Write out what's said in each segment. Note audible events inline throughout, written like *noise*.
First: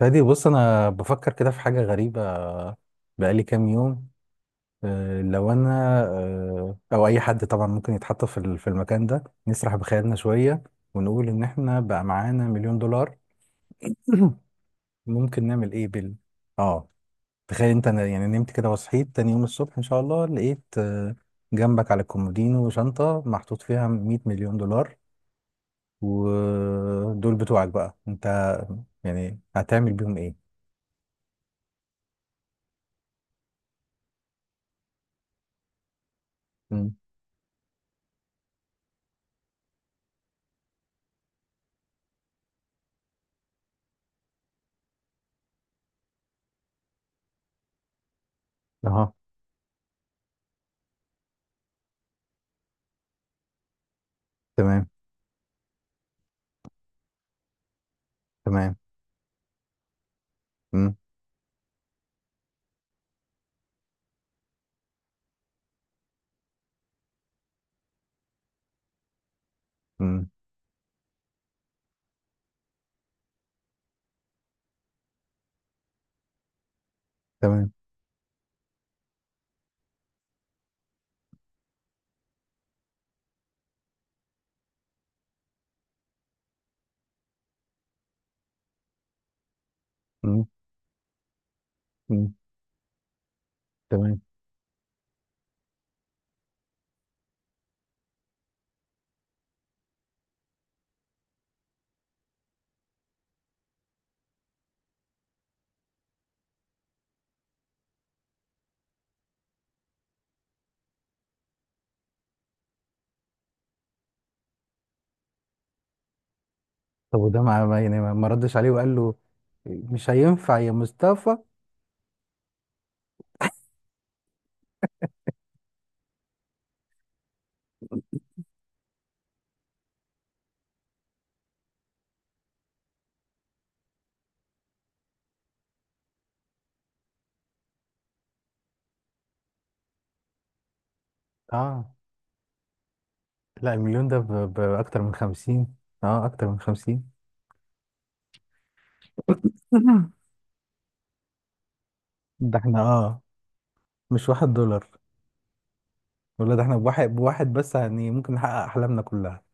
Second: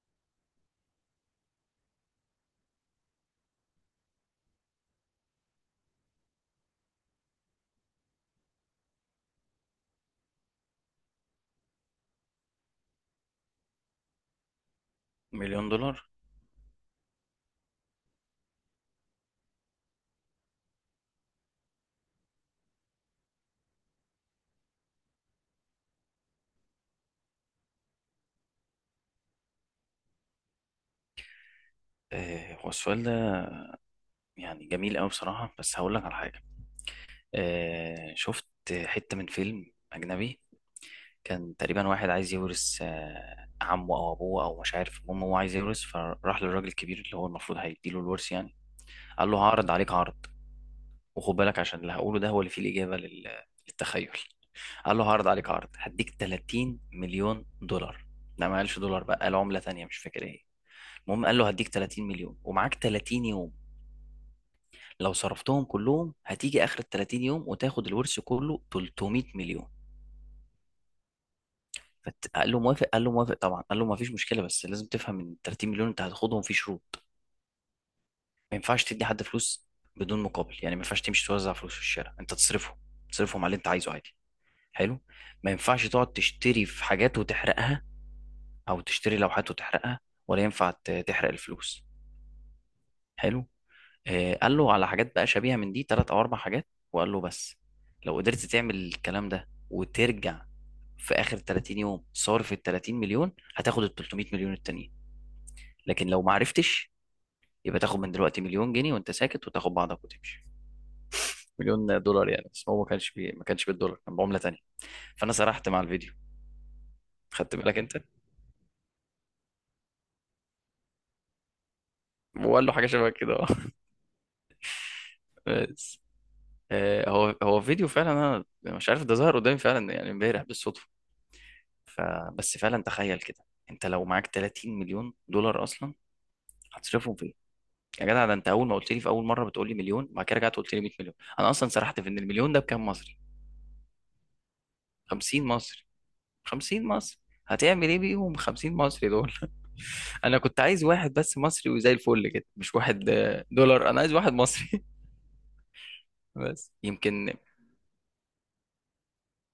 فادي، بص انا بفكر كده في حاجه غريبه. بقالي كام يوم. لو انا او اي حد طبعا ممكن يتحط في في المكان ده. نسرح بخيالنا شويه ونقول ان احنا بقى معانا مليون دولار. *clears throat* ممكن مليون نعمل ايه دولار. بال اه تخيل انت أنا، يعني نمت كده وصحيت تاني يوم الصبح ان شاء الله لقيت، جنبك على الكومودينو شنطه محطوط فيها 100 مليون دولار. ودول بتوعك بقى انت، يعني هتعمل بيهم ايه؟ هو السؤال ده يعني جميل قوي بصراحة، بس هقول لك على حاجة. مم. شفت حتة من فيلم أجنبي. كان تقريبا واحد عايز يورث عمه أو أبوه أو مش عارف، المهم هو عايز يورث، فراح للراجل الكبير اللي هو المفروض هيديله الورث يعني. اها. قال له هعرض عليك عرض، وخد بالك عشان اللي هقوله ده هو اللي فيه الإجابة للتخيل. تمام. قال له هعرض عليك عرض، هديك 30 مليون دولار. لا، ما تمام. قالش دولار بقى، قال عملة تانية مش فاكر ايه. مم. المهم قال له هديك 30 مليون ومعاك 30 يوم. لو صرفتهم كلهم، هتيجي اخر ال 30 يوم وتاخد الورث كله، 300 مليون. مم. فقال له موافق، قال له موافق طبعا، قال له ما فيش مشكله، بس لازم تفهم ان ال 30 مليون انت هتاخدهم في شروط. تمام. ما ينفعش تدي حد فلوس بدون مقابل، يعني ما ينفعش تمشي توزع فلوس في الشارع، انت تصرفهم. تصرفهم على اللي انت عايزه عادي. حلو. ما ينفعش تقعد تشتري في حاجات وتحرقها، او تشتري لوحات وتحرقها. ولا مم. ينفع تحرق الفلوس. مم. حلو. تمام. قال له على حاجات بقى شبيهة من دي، تلات أو أربع حاجات. وقال له بس لو قدرت تعمل الكلام ده وترجع في آخر 30 يوم صارف ال 30 مليون، هتاخد ال 300 مليون التانيين. لكن لو ما عرفتش، يبقى تاخد من دلوقتي مليون جنيه وأنت ساكت، وتاخد بعضك وتمشي. مليون دولار يعني، بس هو ما كانش بالدولار، كان بعملة تانية. فأنا سرحت مع الفيديو. طب وده خدت ما بالك ما- أنت؟ يعني ما ما ردش عليه وقال له مش هينفع يا مصطفى؟ وقال له حاجة شبه كده *laughs* اه بس. هو فيديو فعلا، أنا مش عارف، ده ظهر قدامي فعلا يعني امبارح بالصدفة. فبس فعلا تخيل كده، انت لو معاك 30 مليون دولار اصلا هتصرفهم في ايه؟ يا جدع، ده انت اول ما قلت لي في اول مره بتقول لي مليون، بعد كده رجعت قلت لي 100 مليون. انا اصلا اه. سرحت في ان المليون ده بكام مصري. لا، المليون ده بأكتر من 50 خمسين. مصري. اه، أكتر من 50 خمسين. مصري هتعمل ايه بيهم؟ 50 مصري دول *laughs* *laughs* انا كنت عايز واحد بس مصري، وزي الفل كده، ده مش احنا، واحد اه، دولار، انا عايز مش واحد واحد مصري. دولار. *laughs* ولا ده بس احنا بواحد يمكن. بواحد بس، يعني ممكن نحقق أحلامنا كلها.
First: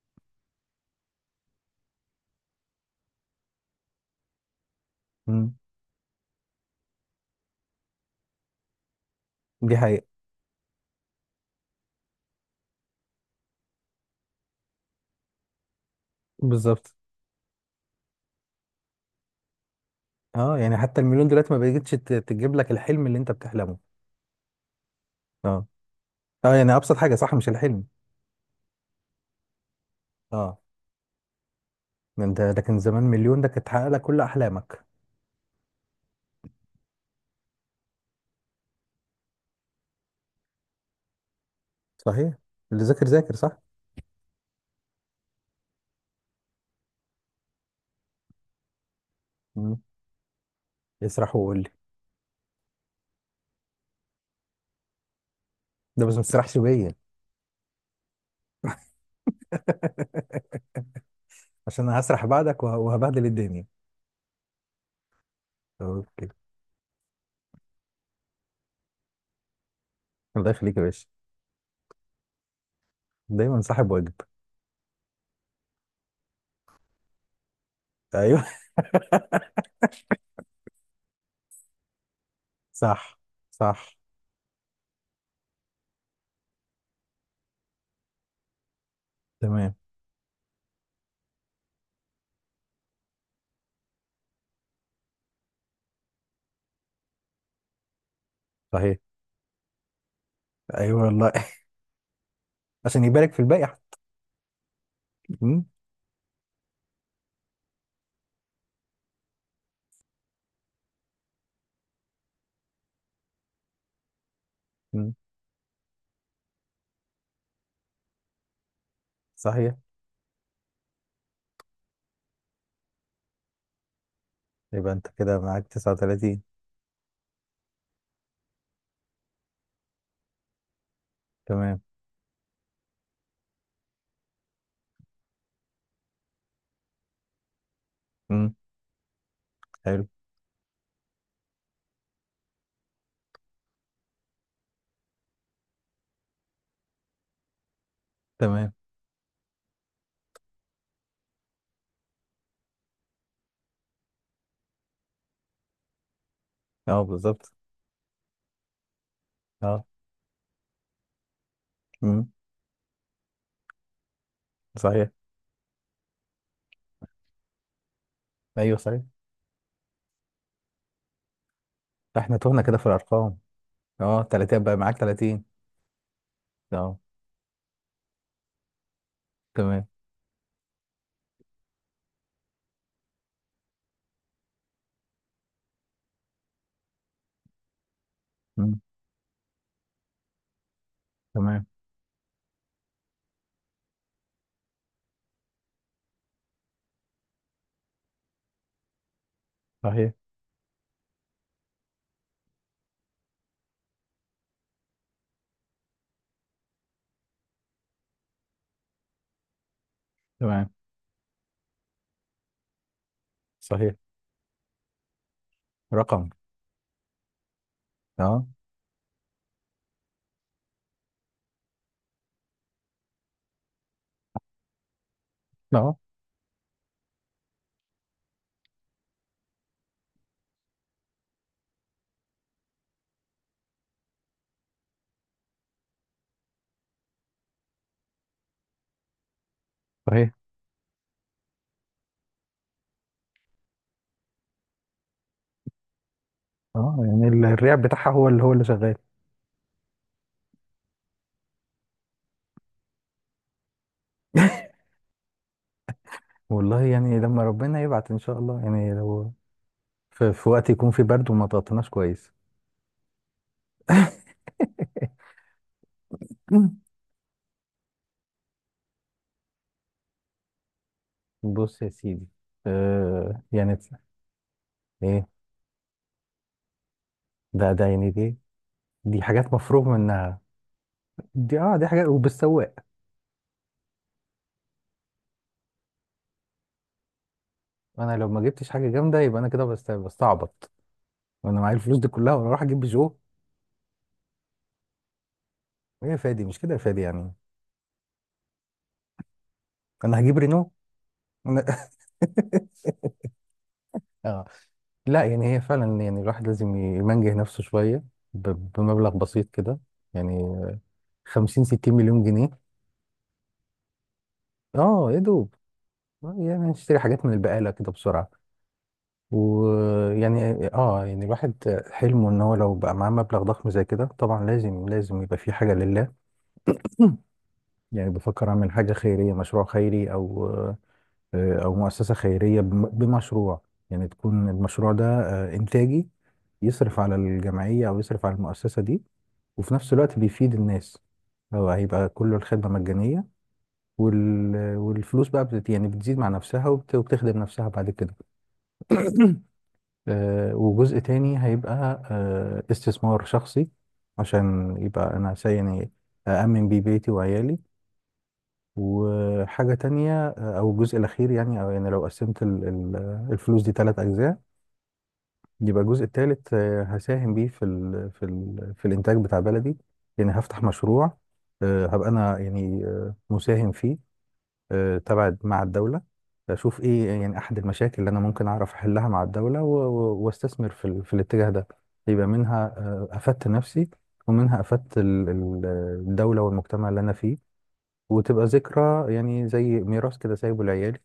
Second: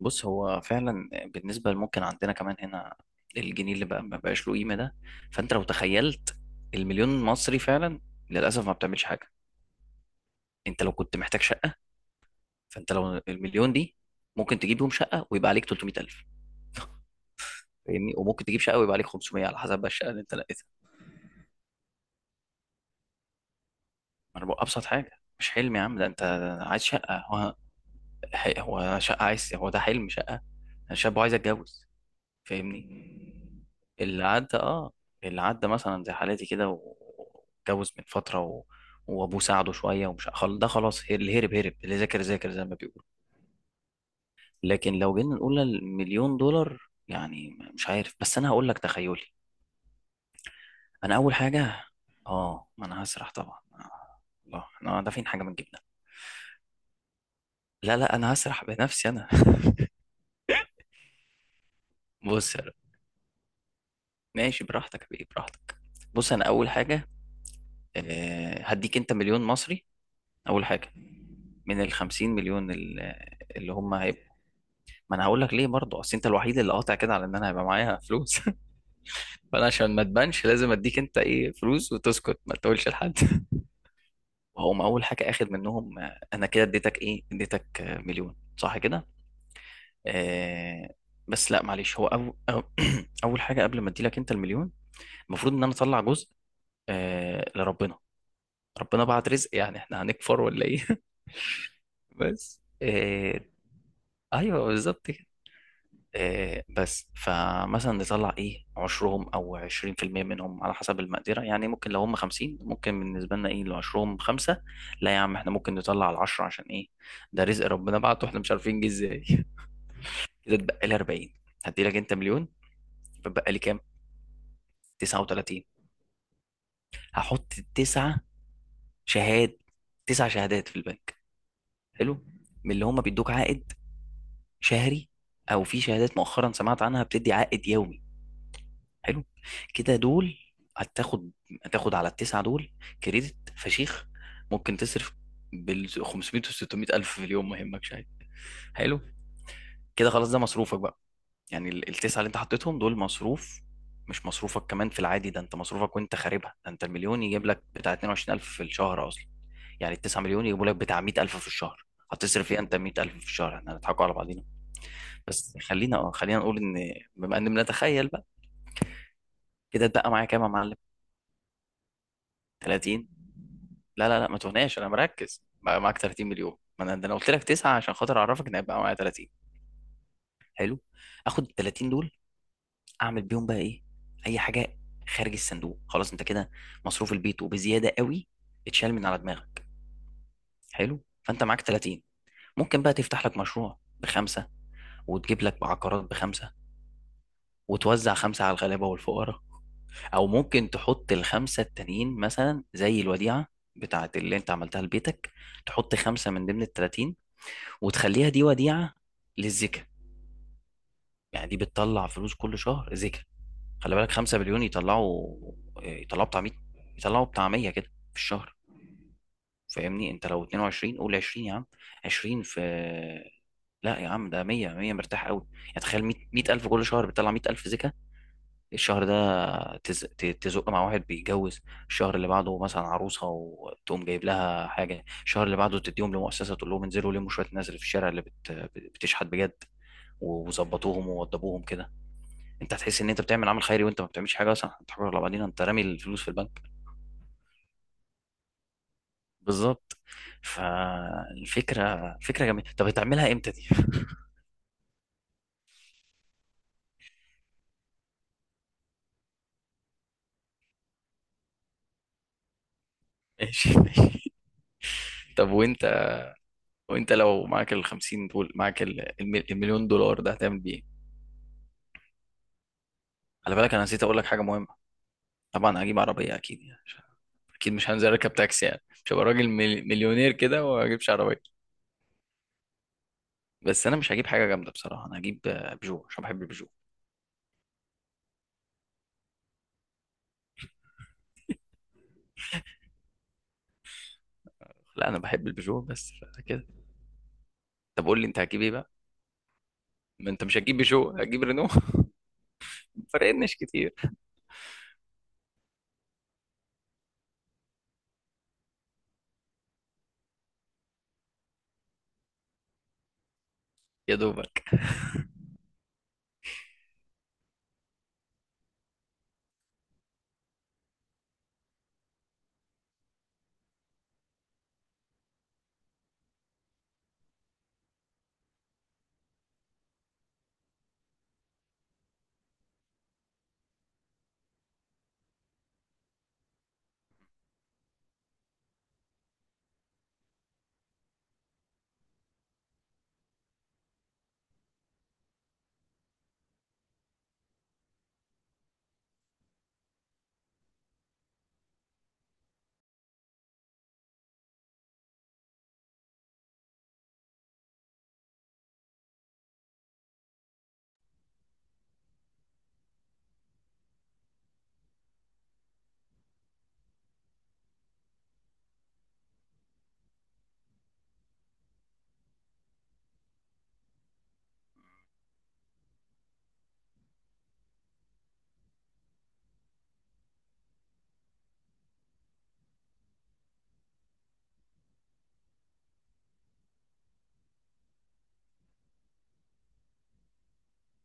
بص هو فعلا بالنسبة ممكن عندنا كمان هنا، الجنيه اللي بقى ما بقاش له قيمة ده. فانت مم. لو تخيلت المليون مصري فعلا، للأسف ما بتعملش حاجة. دي حقيقة. انت لو كنت محتاج شقة، فانت لو المليون دي، ممكن تجيب بيهم شقة ويبقى عليك 300,000. بالظبط. فاهمني، وممكن تجيب شقة ويبقى عليك 500، على حسب بقى الشقة اللي انت اه لقيتها. يعني حتى المليون دلوقتي ما بقتش تجيب لك الحلم اللي انت بتحلمه. ما انا بقول أبسط حاجة، مش اه. حلم يا عم. ده انت اه يعني عايز أبسط حاجة، شقة. صح، مش هو الحلم. هو شقة عايز. هو ده حلم، شقة. اه، الشاب عايز يتجوز. انت لكن زمان فاهمني. مليون ده كانت تحقق لك كل اللي عدى، احلامك. اه، اللي عدى مثلا زي حالتي كده واتجوز من فترة وابوه ساعده شوية، ده خلاص، اللي هرب هرب، اللي ذاكر صحيح، ذاكر، زي ما اللي بيقول. ذاكر ذاكر صح. لكن لو جينا نقول المليون دولار، يعني مش عارف، بس انا هقول لك تخيلي. مم. انا اول اسرح وقول لي. حاجة، اه ما انا هسرح طبعا، الله، احنا دافعين حاجة من جيبنا؟ ده بس ما تسرحش بيا. لا لا، انا هسرح بنفسي انا. *laughs* عشان انا هسرح *laughs* بص، يا بعدك وه- رب. وهبهدل الدنيا. ماشي براحتك يا بيه، براحتك. اوكي. بص، انا اول حاجة، هديك انت مليون مصري. الله اول يخليك يا حاجه باشا. من ال 50 مليون دايما اللي صاحب هم واجب. هيبقوا، ما انا هقول لك ليه برضه، اصل انت الوحيد اللي قاطع كده على ان انا هيبقى معايا فلوس ايوه. *laughs* *laughs* فانا عشان ما تبانش، لازم اديك انت ايه، فلوس، وتسكت ما تقولش لحد صح، *laughs* صح. وهم اول حاجه اخد منهم، انا كده اديتك ايه؟ اديتك مليون، صح كده؟ تمام. آه. بس لا معلش، هو أو *clears throat* اول حاجه قبل ما اديلك انت المليون، المفروض ان انا اطلع جزء آه لربنا. صحيح. ربنا بعت رزق، يعني احنا هنكفر ولا ايه؟ ايوه والله. *laughs* بس *laughs* عشان يبارك في آه. الباقي حتى. ايوه بالظبط كده. مم. بس فمثلا نطلع ايه، عشرهم او 20% منهم، على حسب المقدرة. يعني ممكن لو هم خمسين، ممكن بالنسبة لنا ايه، لو عشرهم خمسة. لا مم. يا عم، احنا ممكن نطلع العشرة، عشان ايه؟ ده رزق ربنا بعته، احنا مش عارفين جه ازاي صحيح. *laughs* كده اتبقى لي أربعين. هدي لك انت مليون. بتبقى لي كام؟ يبقى انت تسعة كده وتلاتين. معاك 39. هحط تسعة شهاد تسع شهادات في البنك. تمام. حلو. من اللي هم بيدوك عائد شهري، او في شهادات مؤخرا سمعت عنها بتدي عائد يومي. مم. حلو، كده حلو. دول. هتاخد هتاخد على التسعة دول كريدت فشيخ، ممكن تصرف بال 500 و 600 الف في اليوم، ما يهمكش، عادي. تمام. حلو، كده خلاص ده مصروفك بقى، يعني التسعة اللي انت حطيتهم دول، مصروف، مش مصروفك كمان في العادي. ده انت مصروفك وانت خاربها، ده انت اه، المليون يجيب بالظبط. لك بتاع 22,000 الف في الشهر اصلا. اه. يعني التسعة مليون يجيبوا لك بتاع 100,000 الف في الشهر. مم. هتصرف ايه انت 100,000 الف في الشهر؟ احنا هنضحكوا على بعضينا؟ صحيح. بس خلينا، خلينا نقول ان بما ان بنتخيل بقى. ايوه، صحيح. كده اتبقى معايا كام يا معلم؟ احنا تهنا كده في 30. الارقام. لا لا اه، لا، ما 30. بقى تهناش، انا معاك مركز 30. بقى. معاك 30 مليون. ما انا اه. ده انا قلت لك تسعه عشان خاطر اعرفك ان هيبقى معايا 30. تمام. حلو. اخد ال 30 دول، اعمل بيهم بقى ايه؟ اي حاجه، خارج الصندوق. خلاص انت كده، مصروف البيت وبزياده قوي، مم. اتشال من على دماغك. حلو. فانت معاك تمام. 30، ممكن بقى تفتح لك مشروع بخمسه، وتجيب لك بعقارات بخمسه، وتوزع خمسه على الغلابه والفقراء. صحيح. او ممكن تحط الخمسه التانيين مثلا، زي الوديعه بتاعت اللي انت عملتها لبيتك، تحط خمسه من ضمن ال 30 وتخليها دي وديعة للزكاة. تمام. يعني دي بتطلع فلوس كل شهر، زكاة. صحيح. خلي بالك، 5 مليون يطلعوا رقم. بتاع 100. يطلعوا بتاع 100 كده في اه. الشهر. فاهمني، انت لو 22 قول 20 يا عم. 20 في لا يا عم ده 100، 100 مرتاح قوي، يعني اه، تخيل 100، 100,000 كل شهر، بتطلع 100,000 زكاة. الشهر ده تزق مع واحد بيتجوز. الشهر اللي بعده مثلا عروسه، وتقوم جايب لها حاجه. الشهر اللي بعده تديهم لمؤسسه، تقول لهم انزلوا لموا شويه الناس اللي في الشارع اللي بتشحت بجد، صحيح. وظبطوهم ووضبوهم كده. انت هتحس ان انت بتعمل عمل خيري، وانت ما بتعملش حاجه اصلا، انت حر على بعدين، انت رامي الفلوس في البنك. اه يعني الرياح بتاعها هو اللي، هو اللي شغال. بالظبط. فالفكره فكره جميله. طب هتعملها امتى دي؟ والله يعني لما ربنا يبعت ان شاء الله، يعني لو في وقت يكون في برد وما تغطيناش كويس. *laughs* ماشي ماشي. طب وانت *laughs* وانت لو معاك ال 50 دول، معاك المليون دولار ده، هتعمل بيه ايه؟ بص يا سيدي، خلي يعني بالك انا نسيت اقول لك حاجه مهمه. ايه طبعا هجيب عربية أكيد، ده أكيد ده مش هنزل يعني أركب دي تاكسي، يعني مش دي هبقى راجل حاجات مفروغ مليونير منها. كده وما أجيبش عربية. دي، اه، دي حاجات، وبالسواق. بس أنا مش هجيب حاجة جامدة بصراحة، أنا هجيب بيجو، عشان بحب البيجو. انا لو ما جبتش حاجه جامده يبقى انا كده بستعبط. وانا معايا الفلوس دي كلها وانا اروح اجيب جو؟ لا أنا بحب البيجو ايه بس يا فادي، مش كده. كده يا فادي يعني. طب قول لي أنت هتجيب إيه بقى؟ انا ما هجيب أنت مش رينو. هتجيب بيجو، هتجيب رينو أنا... *laughs* فرقناش كتير. *laughs* اه، لا، يعني هي فعلا يعني الواحد لازم يمنجه نفسه شويه ب... بمبلغ بسيط كده، يعني 50 60 مليون جنيه. يا دوبك. اه يا دوب. يعني نشتري حاجات من البقاله كده بسرعه. ويعني، اه، يعني الواحد حلمه ان هو لو بقى معاه مبلغ ضخم زي كده طبعا لازم، لازم يبقى في حاجه لله. *clears throat* يعني بفكر اعمل حاجه خيريه، مشروع خيري، او او مؤسسه خيريه بمشروع. يعني تكون المشروع ده، انتاجي، يصرف على الجمعيه او يصرف على المؤسسه دي، وفي نفس الوقت بيفيد الناس. هو هيبقى كله الخدمه مجانيه، وال... والفلوس بقى يعني بتزيد مع نفسها وبت... وبتخدم نفسها بعد كده. وجزء تاني هيبقى استثمار شخصي، عشان يبقى انا يعني أأمن بيه بيتي وعيالي. وحاجة تانية، أو الجزء الأخير، يعني أو يعني لو قسمت الفلوس دي تلات أجزاء، يبقى الجزء التالت، هساهم بيه في ال في ال في الإنتاج بتاع بلدي. يعني هفتح مشروع، هبقى أنا يعني، مساهم فيه، تبع مع الدولة. أشوف إيه يعني أحد المشاكل اللي أنا ممكن أعرف أحلها مع الدولة و- و- وأستثمر في في الاتجاه ده. يبقى منها، أفدت نفسي، ومنها أفدت الدولة والمجتمع اللي أنا فيه، وتبقى ذكرى يعني زي ميراث كده سايبه لعيالي.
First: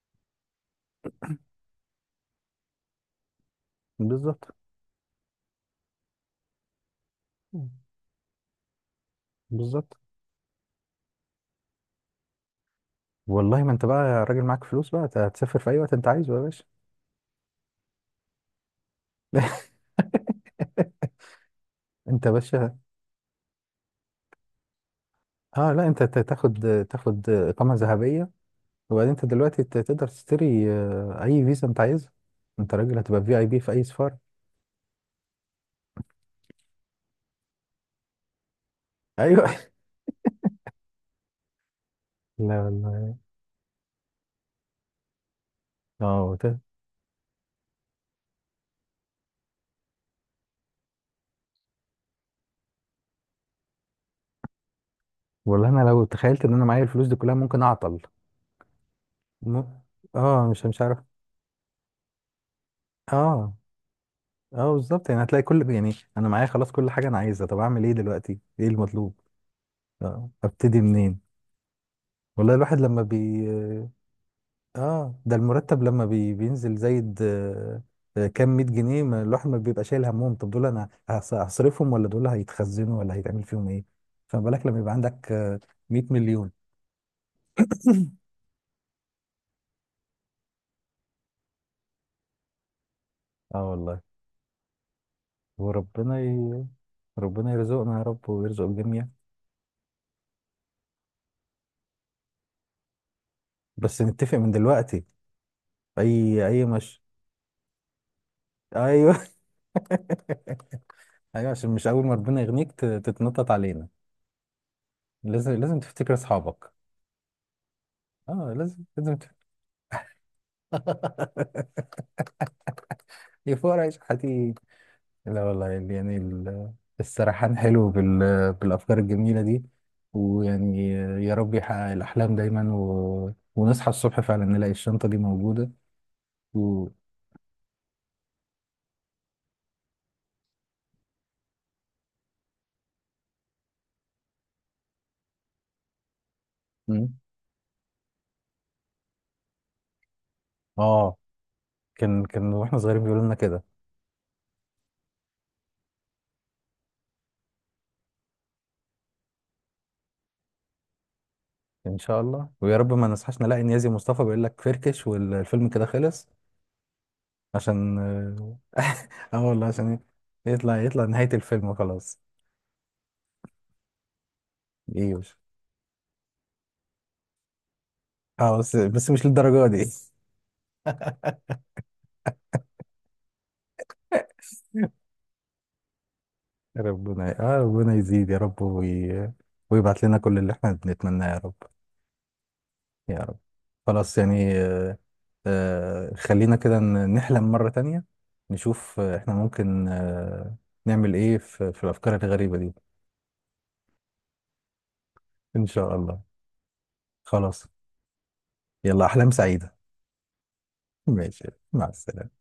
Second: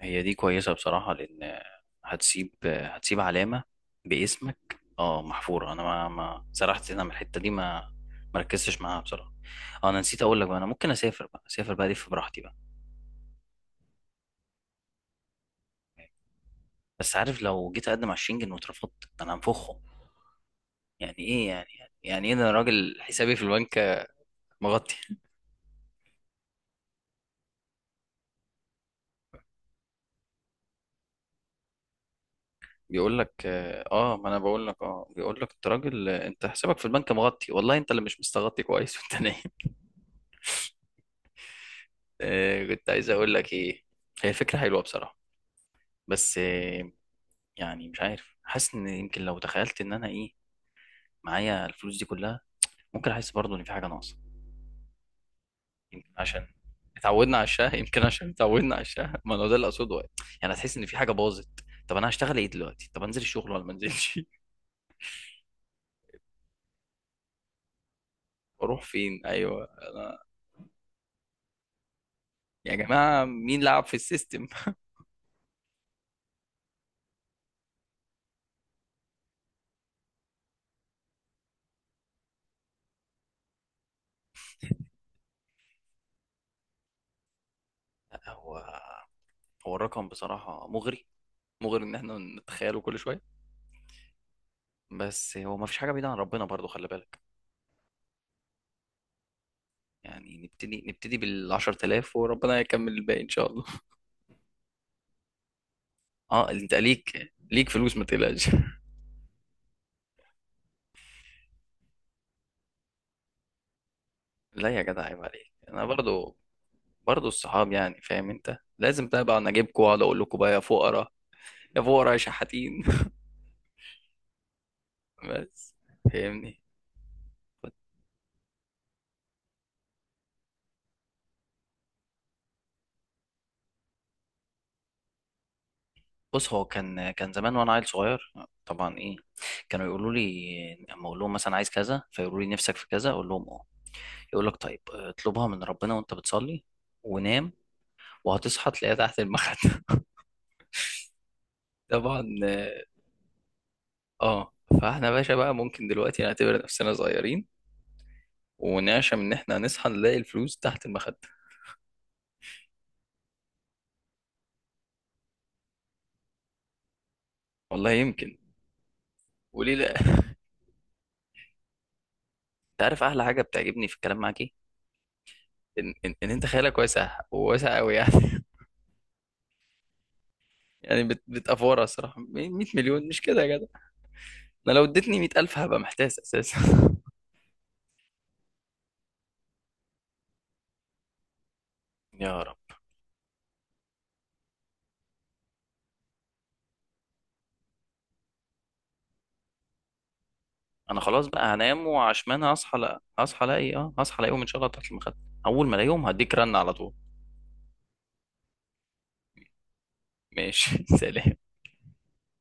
هي دي كويسة بصراحة لأن آه، هتسيب علامة بالظبط. باسمك، أه، محفورة. أنا ما سرحت هنا من الحتة دي، مم. ما مركزتش معاها بصراحة. بالظبط. أنا نسيت أقول لك بقى. أنا ممكن أسافر بقى، أسافر بقى، ألف براحتي بقى. والله ما انت بقى راجل معاك فلوس بقى، هتسافر في اي وقت انت عايزه يا باشا. بس عارف، لو جيت اقدم على الشنجن واترفضت، انا *laughs* هنفخه. يعني ايه يعني؟ انت يعني ايه ده، انا باشا. راجل حسابي في البنك مغطي. اه، لا انت تاخد، تاخد اقامه ذهبيه. وبعدين انت دلوقتي تقدر تشتري اي فيزا انت عايزها. انت راجل بيقول هتبقى لك في اي بي في اي اه، سفاره. ما انا بقول لك اه، بيقول لك انت راجل، انت حسابك في البنك مغطي. والله انت اللي مش مستغطي كويس *laughs* وانت نايم. ايوه. *laughs* لا آه، كنت عايز والله. اقول لك ايه؟ هي فكرة حلوة بصراحة. اه بس آه. يعني مش عارف، حاسس ان يمكن لو تخيلت ان انا ايه، معايا الفلوس دي كلها، ممكن احس برضه ان في حاجة ناقصة. والله انا لو يمكن تخيلت عشان ان انا معايا الفلوس دي كلها اتعودنا على ممكن الشاه، اعطل. يمكن عشان اتعودنا على الشاه، ما هو ده م... اللي اقصده. اه، يعني مش هتحس مش ان في عارف. حاجه باظت، طب انا هشتغل ايه دلوقتي، طب انزل الشغل اه. ولا ما انزلش؟ اه بالظبط، يعني هتلاقي كل، يعني انا معايا خلاص كل حاجه انا عايزها، طب اعمل ايه دلوقتي؟ *laughs* ايه اروح المطلوب؟ فين؟ ايوه انا. ابتدي منين؟ والله يا الواحد لما بي جماعه مين لعب في السيستم؟ اه ده المرتب لما بينزل زايد كام 100 جنيه، ما الواحد ما بيبقى شايل همهم؟ طب دول انا هصرفهم ولا دول هيتخزنوا ولا هيتعمل فيهم ايه؟ فما بالك لما يبقى عندك، 100 مليون. لا، هو هو الرقم بصراحه مغري، مغري ان احنا نتخيله كل شويه. اه والله. بس هو ما فيش حاجه بعيده عن وربنا ي... ربنا برضو، خلي بالك. ربنا يرزقنا يا رب ويرزق الجميع. يعني نبتدي بال 10,000، وربنا يكمل الباقي ان شاء الله. بس نتفق من دلوقتي اي اه اي انت مش ليك فلوس، ما تقلقش. ايوه. ايوه، عشان مش اول ما ربنا يغنيك تتنطط علينا. *laughs* لا يا جدع، عيب لازم، عليك، لازم انا تفتكر برضو. اصحابك. برضه الصحاب يعني، فاهم اه انت، لازم لازم لازم بقى اجيبكم واقعد اقول لكم بقى: يا فقراء، يا *laughs* فقراء، يا شحاتين. يا فقرا يا شحاتين. *laughs* *laughs* لا والله، بس، يعني فاهمني. السرحان حلو بالافكار الجميله دي. ويعني يا رب يحقق الاحلام دايما، و... ونصحى الصبح فعلا نلاقي الشنطه دي موجوده. بص هو و... كان زمان وانا عيل صغير، طبعا، ايه، كانوا يقولوا لي اما اقول لهم مثلا عايز كذا، فيقولوا لي نفسك في كذا، اقول لهم اه، يقول لك طيب اطلبها من ربنا وانت بتصلي م? ونام، وهتصحى تلاقيها تحت المخدة. اه، *laughs* طبعا. كان كان واحنا صغيرين بيقولوا لنا كده. اه، فاحنا باشا بقى، ممكن دلوقتي نعتبر نفسنا صغيرين، ونعشم ان احنا هنصحى نلاقي الفلوس تحت المخدة. ان شاء الله، ويا رب ما نصحاش نلاقي نيازي مصطفى بيقول لك فركش والفيلم كده خلص. والله عشان يمكن. اه *laughs* آه والله وليه لا؟ *laughs* عشان يطلع، يطلع نهاية الفيلم وخلاص. انت عارف احلى حاجه بتعجبني في الكلام معاك ايه؟ ايوه. إن انت خيالك واسع، وواسع قوي يعني *laughs* اه بس، بس مش للدرجة دي. *laughs* يعني بتافوره الصراحه، 100 مليون مش كده يا جدع؟ انا لو اديتني 100,000 هبقى محتاس اساسا. *laughs* ربنا، اه، ربنا يزيد يا رب وي... ويبعت لنا كل اللي احنا بنتمناه يا رب. يا رب. يا رب. خلاص، يعني خلينا كده نحلم مرة تانية، نشوف احنا ممكن انا نعمل خلاص ايه بقى في هنام الافكار وعشمان الغريبة دي. هصحى لا هصحى الاقي اه هصحى الاقيهم ان شاء الله تحت المخده. ان اول ما شاء الاقيهم الله. هديك رن على طول. خلاص. يلا، احلام سعيدة. ماشي *laughs* ماشي. سلام. مع السلامة.